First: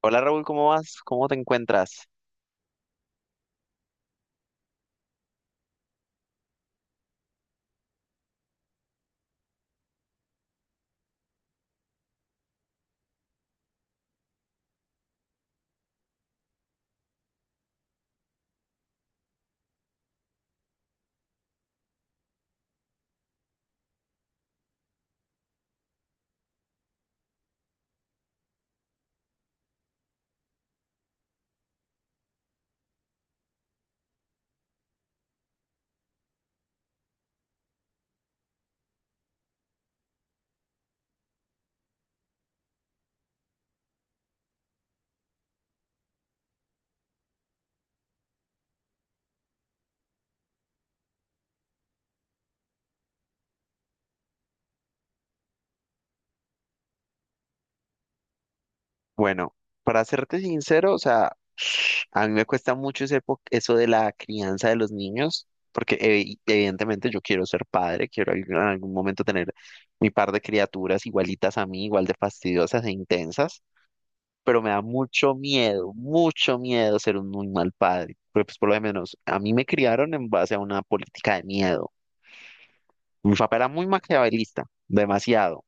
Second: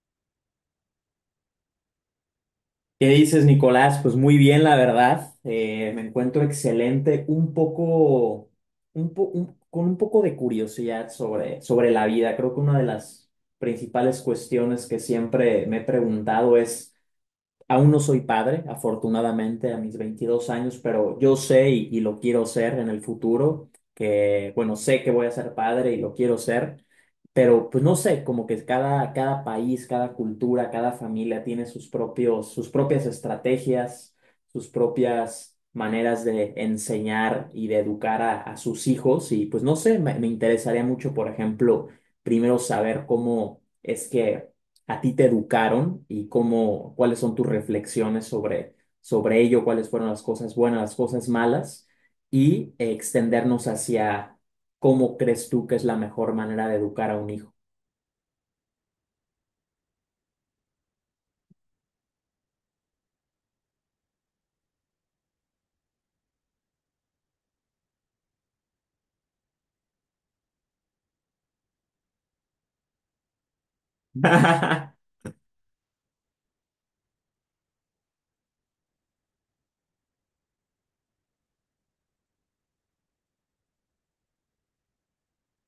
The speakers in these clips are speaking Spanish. Hola Raúl, ¿cómo vas? ¿Cómo te encuentras? ¿Qué dices, Nicolás? Pues muy bien, la verdad. Me encuentro excelente, un poco, con un poco de curiosidad sobre la vida. Creo que una de las principales cuestiones que siempre me he preguntado es. Aún no soy padre, afortunadamente, a mis 22 años, pero yo sé y lo quiero ser en el futuro, que, bueno, sé que voy a ser padre y lo quiero ser, pero pues no sé, como que cada país, cada cultura, cada familia tiene sus propios, sus propias estrategias, sus propias maneras de enseñar y de educar a sus hijos y pues no sé, me interesaría mucho, por ejemplo, primero saber cómo es que a ti te educaron y cómo, cuáles son tus reflexiones sobre ello, cuáles fueron las cosas buenas, las cosas malas, y extendernos hacia cómo crees tú que es la mejor manera de educar a un hijo. Bueno, para serte sincero, o sea, a mí me cuesta mucho eso de la crianza de los niños, porque evidentemente yo quiero ser padre, quiero en algún momento tener mi par de criaturas igualitas a mí, igual de fastidiosas e intensas, pero me da mucho miedo ser un muy mal padre, porque pues por lo menos a mí me criaron en base a una política de miedo. Mi papá era muy maquiavelista, demasiado.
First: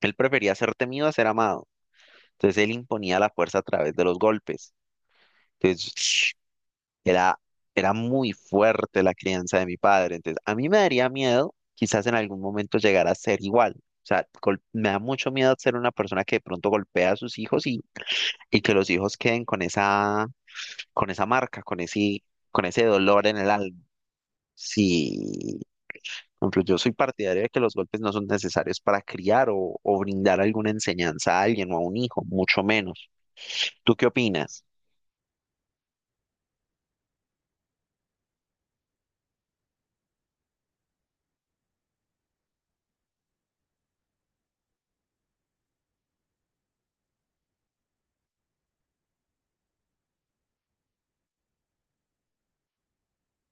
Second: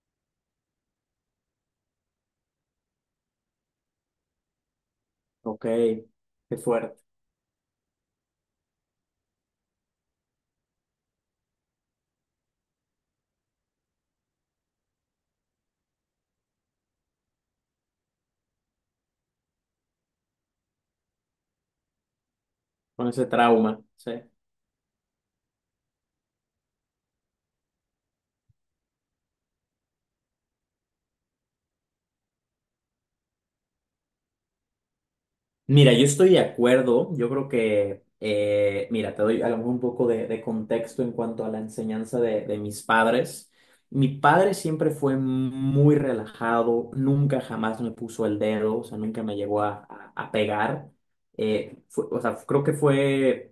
Él prefería ser temido a ser amado. Entonces él imponía la fuerza a través de los golpes. Ok. Entonces Qué fuerte. era, era muy fuerte la crianza de mi padre. Entonces a mí me daría miedo quizás en algún momento llegar a ser igual. O sea, me da mucho miedo ser una persona que de pronto golpea a sus hijos y que los hijos queden con esa marca, con ese Con ese dolor en el alma. trauma, sí. Sí, por ejemplo, yo soy partidario de que los golpes no son necesarios para criar o brindar alguna enseñanza a alguien o a un hijo, mucho menos. ¿Tú qué opinas? Mira, yo estoy de acuerdo. Yo creo que, mira, te doy a lo mejor un poco de contexto en cuanto a la enseñanza de mis padres. Mi padre siempre fue muy relajado, nunca jamás me puso el dedo, o sea, nunca me llegó a pegar. O sea, creo que fue.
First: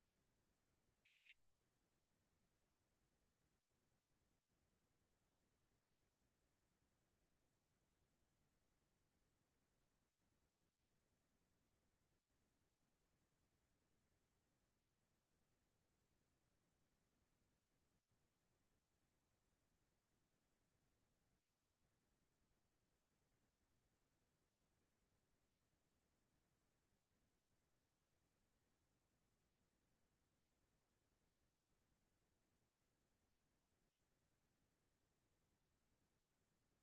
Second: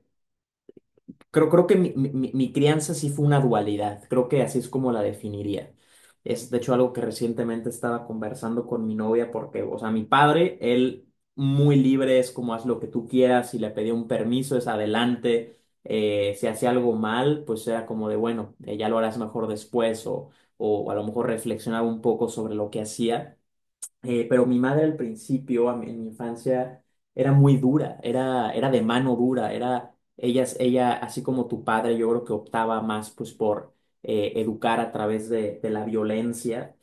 Creo que mi, mi crianza sí fue una dualidad, creo que así es como la definiría. Es de hecho algo que recientemente estaba conversando con mi novia porque, o sea, mi padre, él muy libre, es como haz lo que tú quieras, si le pedía un permiso es adelante, si hacía algo mal, pues era como de, bueno, ya lo harás mejor después o a lo mejor reflexionaba un poco sobre lo que hacía. Pero mi madre al principio, en mi infancia, era muy dura, era de mano dura, ella, así como tu padre, yo creo que optaba más pues por educar a través de la violencia,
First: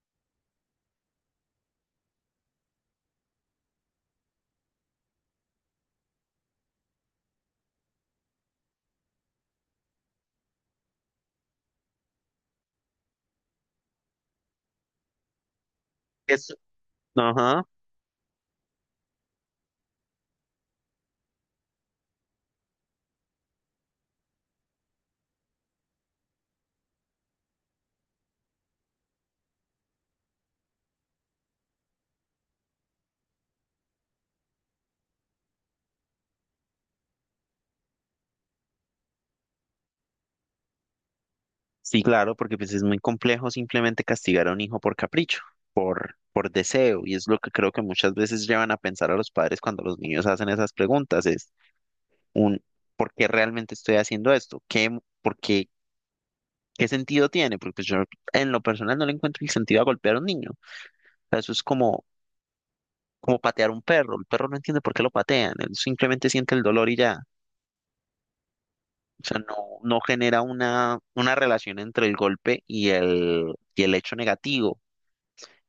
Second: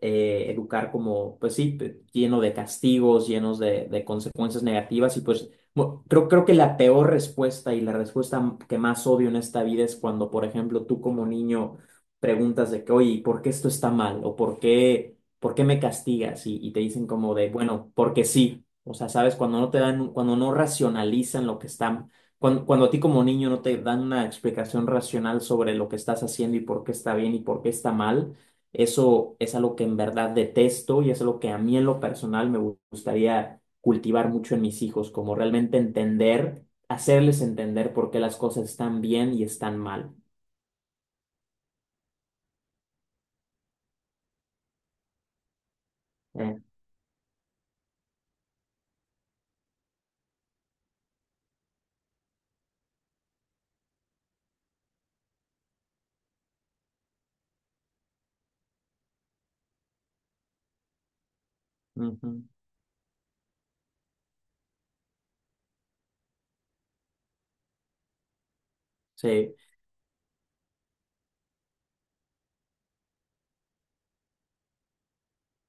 educar como, pues sí, lleno de castigos, llenos de consecuencias negativas y pues creo que la peor respuesta y la respuesta que más odio en esta vida es cuando, por ejemplo, tú como niño preguntas de que, oye, ¿y por qué esto está mal? ¿O por qué? ¿Por qué me castigas? Es- Y te dicen como de, Ajá, bueno, porque sí. O sea, sabes, cuando no te dan, cuando no racionalizan lo que están, cuando a ti como niño no te dan una explicación racional sobre lo que estás haciendo y por qué está bien y por qué está mal, eso es algo que en verdad detesto y es algo que a mí en lo personal me gustaría cultivar mucho en mis hijos, como realmente entender, hacerles entender por qué las cosas están bien y están mal. sí, claro, porque pues es muy complejo simplemente castigar a un hijo por capricho, por Eh, deseo, y es lo que creo que muchas veces llevan a pensar a los padres cuando los niños hacen esas preguntas, es un ¿por qué realmente estoy haciendo esto? ¿Qué, por qué, qué sentido tiene? Porque pues yo en lo personal no le encuentro el sentido a golpear a un niño. O sea, eso es como, Ujú. como patear a un perro. El perro no entiende por qué lo patean, él simplemente siente el dolor y ya. O sea, no, Sí. no genera una relación entre el golpe y el hecho negativo.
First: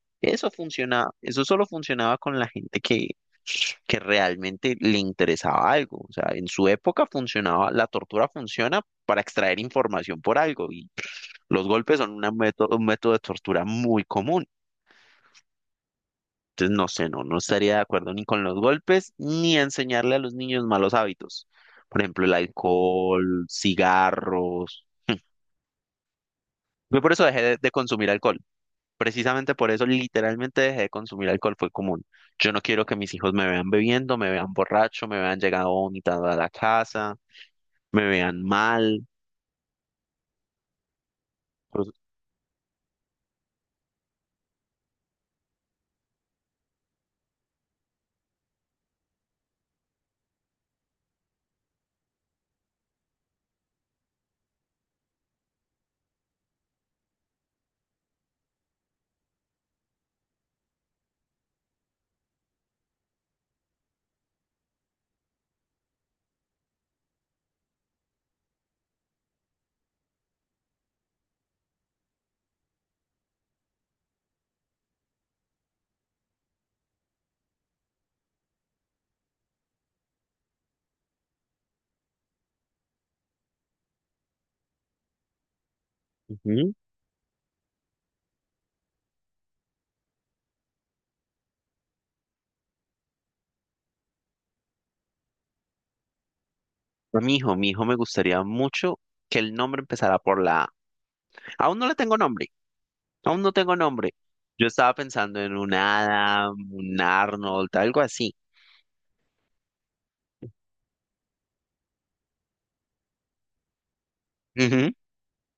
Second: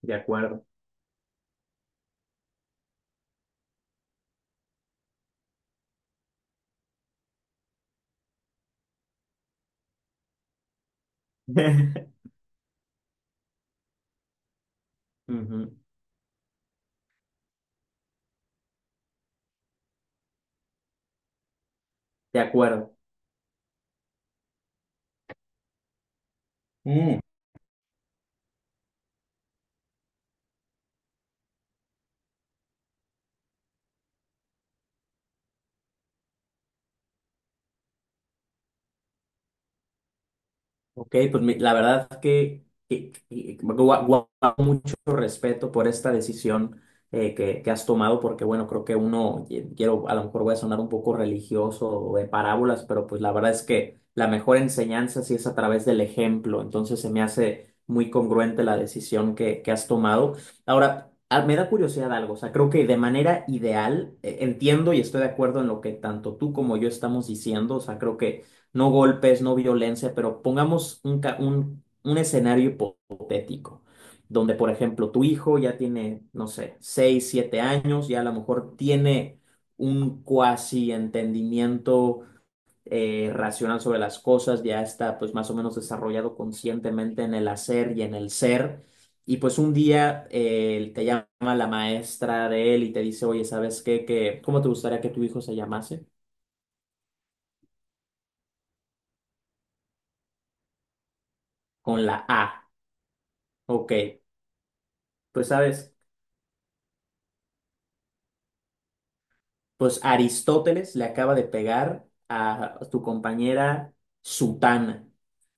De Eso acuerdo. funcionaba, eso solo funcionaba con la gente que realmente le interesaba algo. O sea, en su época funcionaba, la tortura funciona para extraer información por algo, y los golpes son una método, un método de tortura muy común. Ujú. Entonces, no sé, no, no estaría de acuerdo ni con los golpes ni enseñarle a los niños malos hábitos. Por ejemplo, el De acuerdo. alcohol, cigarros. Yo por Mm, eso dejé de consumir alcohol. Precisamente por eso literalmente dejé de consumir alcohol, fue común. Yo no quiero que mis hijos me vean bebiendo, me vean borracho, me vean llegado vomitado a la casa, me vean mal. ok, pues la Pues, verdad que, mucho respeto por esta decisión que has tomado, porque bueno, creo que uno, quiero, a lo mejor voy a sonar un poco religioso o de parábolas, pero pues la verdad es que la mejor enseñanza sí es a través del ejemplo, entonces se me hace muy congruente la decisión que has tomado. Ahora, me da curiosidad algo, o sea, creo que de manera ideal, entiendo y estoy de acuerdo en lo que tanto tú como yo estamos diciendo, o sea, creo que no golpes, no violencia, pero pongamos un escenario hipotético, donde, por ejemplo, tu hijo ya tiene, no sé, 6 7 años, ya a lo mejor tiene un cuasi entendimiento racional sobre las cosas, ya está pues más o menos desarrollado ujú. conscientemente en el hacer y en el ser. Y pues un día te llama la maestra de él y te dice, oye, ¿sabes qué? Que, ¿cómo te gustaría que tu hijo se llamase? A mi hijo me gustaría mucho que el nombre empezara por la A. Aún no le Con tengo la nombre, A. aún no tengo Ok, nombre. Yo estaba pensando pues en un sabes. Adam, un Arnold, algo así. Pues Aristóteles le acaba de pegar a tu compañera Ujú, Sutana.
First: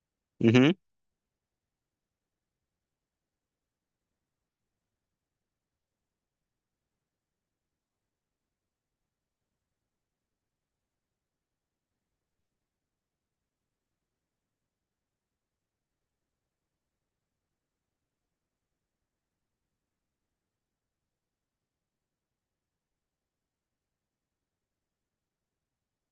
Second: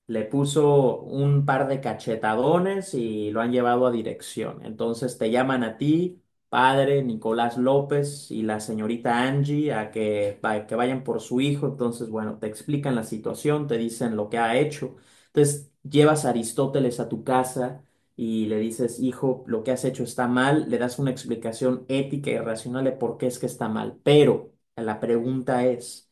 Le ujú. puso un par de cachetadones y lo han llevado a dirección. Entonces te llaman a ti, padre Nicolás López y la señorita Angie a que, que vayan por su hijo. Entonces, bueno, te explican la situación, te dicen lo que ha hecho. Entonces llevas a Aristóteles a tu casa y le dices, hijo, lo que has hecho está mal, le das una explicación ética y racional de por qué es que está mal. Pero la pregunta es,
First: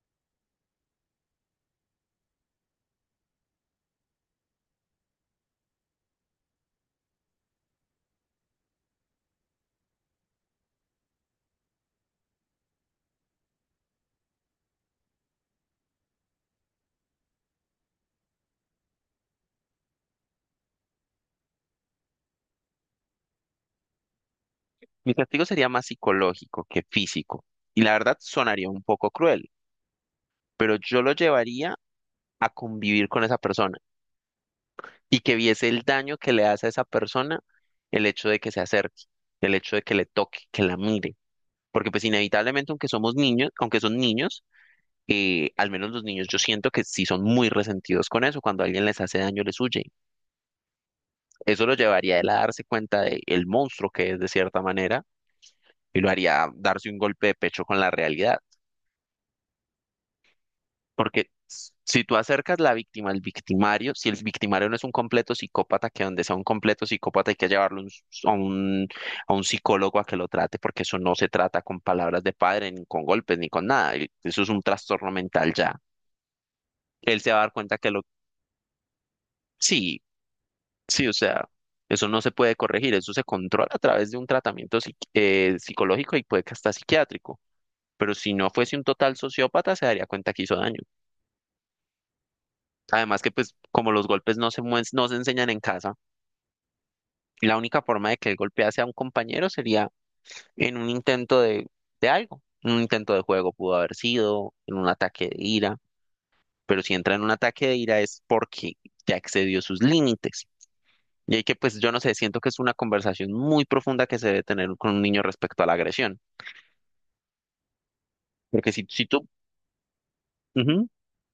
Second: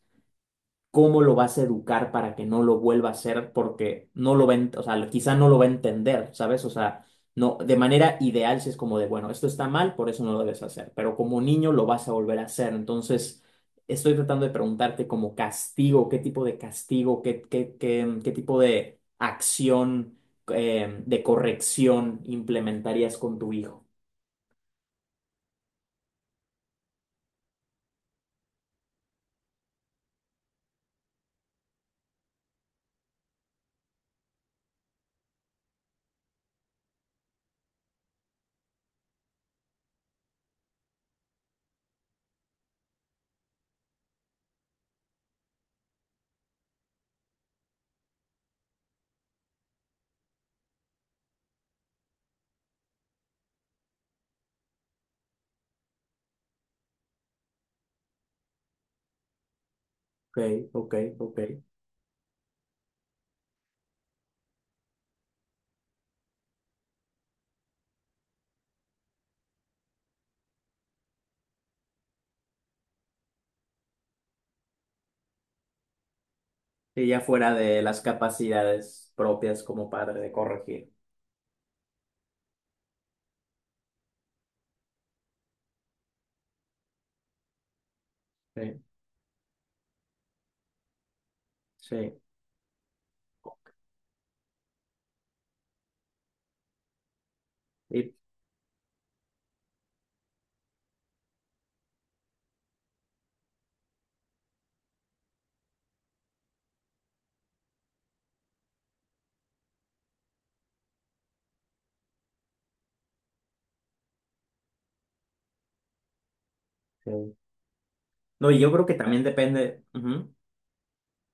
cómo lo vas a educar para que no lo vuelva a hacer porque no lo ven, o sea, quizá no lo va a entender, ¿sabes? O sea, no, de manera ideal si es como de, bueno, esto está mal, por eso no lo debes hacer, pero como niño lo vas a volver a hacer. Entonces, estoy tratando de preguntarte como castigo, qué tipo de castigo, qué, qué, qué, qué tipo de acción, de corrección implementarías con tu hijo. Mi castigo sería más psicológico que físico. Y la verdad sonaría un poco cruel, pero yo lo llevaría a convivir con esa persona, y que viese el daño que le hace a esa persona el hecho de que se acerque, el hecho de que le toque, que la mire. Porque pues inevitablemente, aunque somos niños, aunque son niños, al menos los niños yo siento que sí son muy resentidos con eso. Cuando alguien les hace daño, les huye. Eso lo llevaría a él a darse cuenta de el monstruo que es de cierta manera, y lo haría darse un golpe de pecho con la realidad. Ok, ok, Porque ok. Si tú acercas la víctima al victimario, si el victimario no es un completo psicópata, que donde sea un completo psicópata hay que llevarlo a un, a un psicólogo a que lo trate, porque eso no se trata con palabras de padre, ni con golpes, ni con nada. Eso es un trastorno mental ya. Y Él ya se va a dar fuera cuenta de que las lo... capacidades propias como Sí, padre de corregir. sí, o sea, eso no se puede corregir, eso se controla a través de un tratamiento psicológico, y puede que hasta psiquiátrico. Pero si no fuese Sí, un total sociópata, se daría cuenta que hizo daño. sí. Además que pues como los golpes no se enseñan en casa. La única forma Sí, de que él golpease a un compañero sería en un intento de algo, en un intento de juego pudo haber sido, en un ataque de ira, pero si entra en un ataque de ira es porque ya excedió sus límites. Y hay que, pues yo no sé, siento que es una conversación muy profunda que se debe tener con un niño respecto a la agresión. sí. No, y Porque yo creo que si también tú, depende. Ujú. ujú,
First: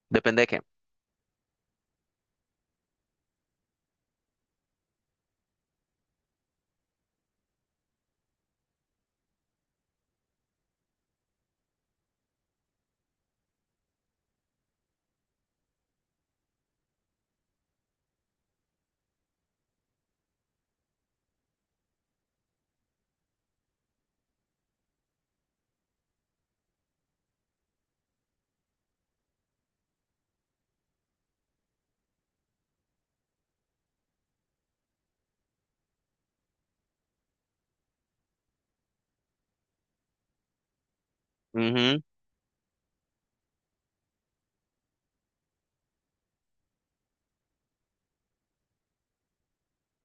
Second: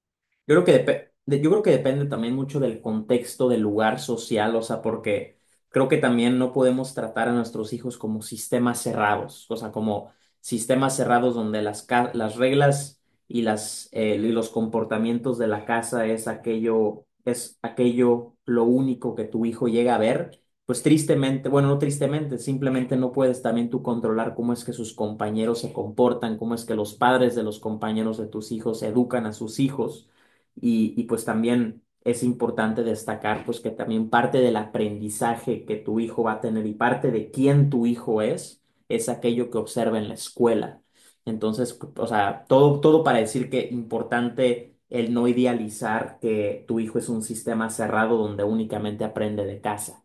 depende de Yo qué. creo que depe- de- yo creo que depende también mucho del contexto, del lugar social, o sea, porque creo que también no podemos tratar a nuestros hijos como sistemas cerrados, o sea, como sistemas cerrados donde las reglas y los comportamientos de la casa es aquello lo único que tu hijo llega a ver. Pues tristemente, bueno, no tristemente, simplemente no puedes también tú controlar cómo es que sus compañeros se comportan, cómo es que los padres de los compañeros de tus hijos educan a sus hijos. Y pues también es importante destacar pues que también parte del aprendizaje que tu hijo va a tener y parte de quién tu hijo es aquello que observa en la escuela. Entonces, Ujú, o sea, todo, todo para decir que importante el no idealizar que tu hijo es un sistema cerrado donde únicamente aprende de casa.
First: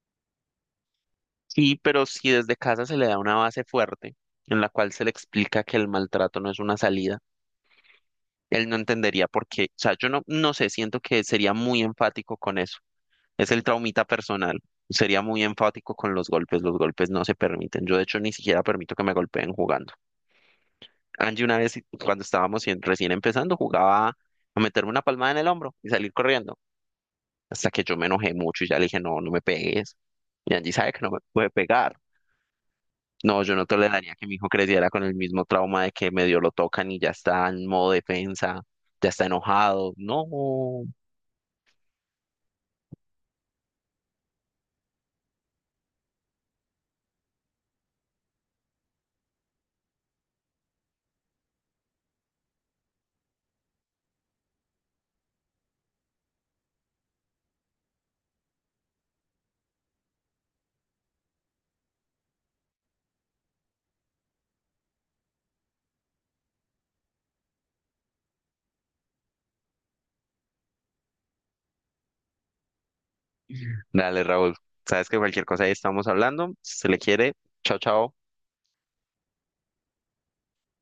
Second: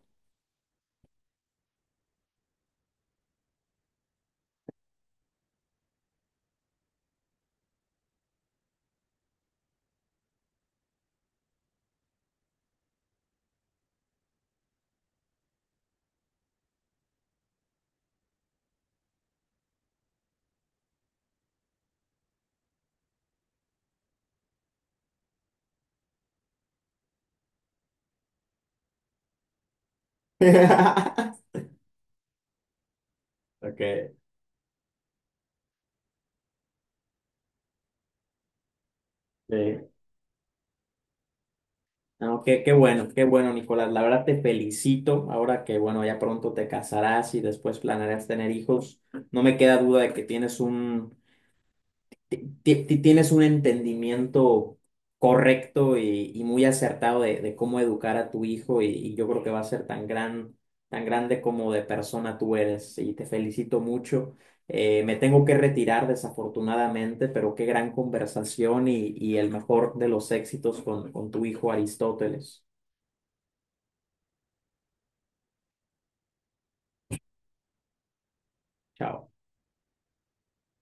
sí, pero si desde casa se le da una base fuerte en la cual se le explica que el maltrato no es una salida, él no entendería por qué. O sea, yo no, no sé, siento que sería muy enfático con eso. Es el traumita personal. Sería muy enfático con los golpes. Los golpes no se permiten. Yo, de hecho, ni siquiera permito que me golpeen jugando. Angie, una vez, cuando estábamos recién empezando, jugaba a meterme una palmada en el hombro y salir corriendo. Hasta que yo me enojé mucho y ya le dije, no, no me pegues. Y Angie sabe que no me puede pegar. No, yo no Okay. toleraría que mi hijo creciera con el mismo trauma de que medio lo tocan y ya está en modo defensa, ya está Sí. enojado. No. No, qué, qué bueno, Nicolás. La verdad te felicito. Ahora que, bueno, ya pronto te casarás y después planearás tener hijos, no me queda duda de que tienes un, ti- tienes un entendimiento correcto y muy acertado de cómo educar a tu hijo y yo creo que va a ser tan grande como de persona tú eres y te felicito mucho. Me tengo que retirar desafortunadamente, pero qué gran conversación y el mejor de los éxitos con tu hijo Aristóteles. Dale, Raúl. Sabes que cualquier cosa ahí estamos hablando. Si se le quiere, chao, chao. Chao.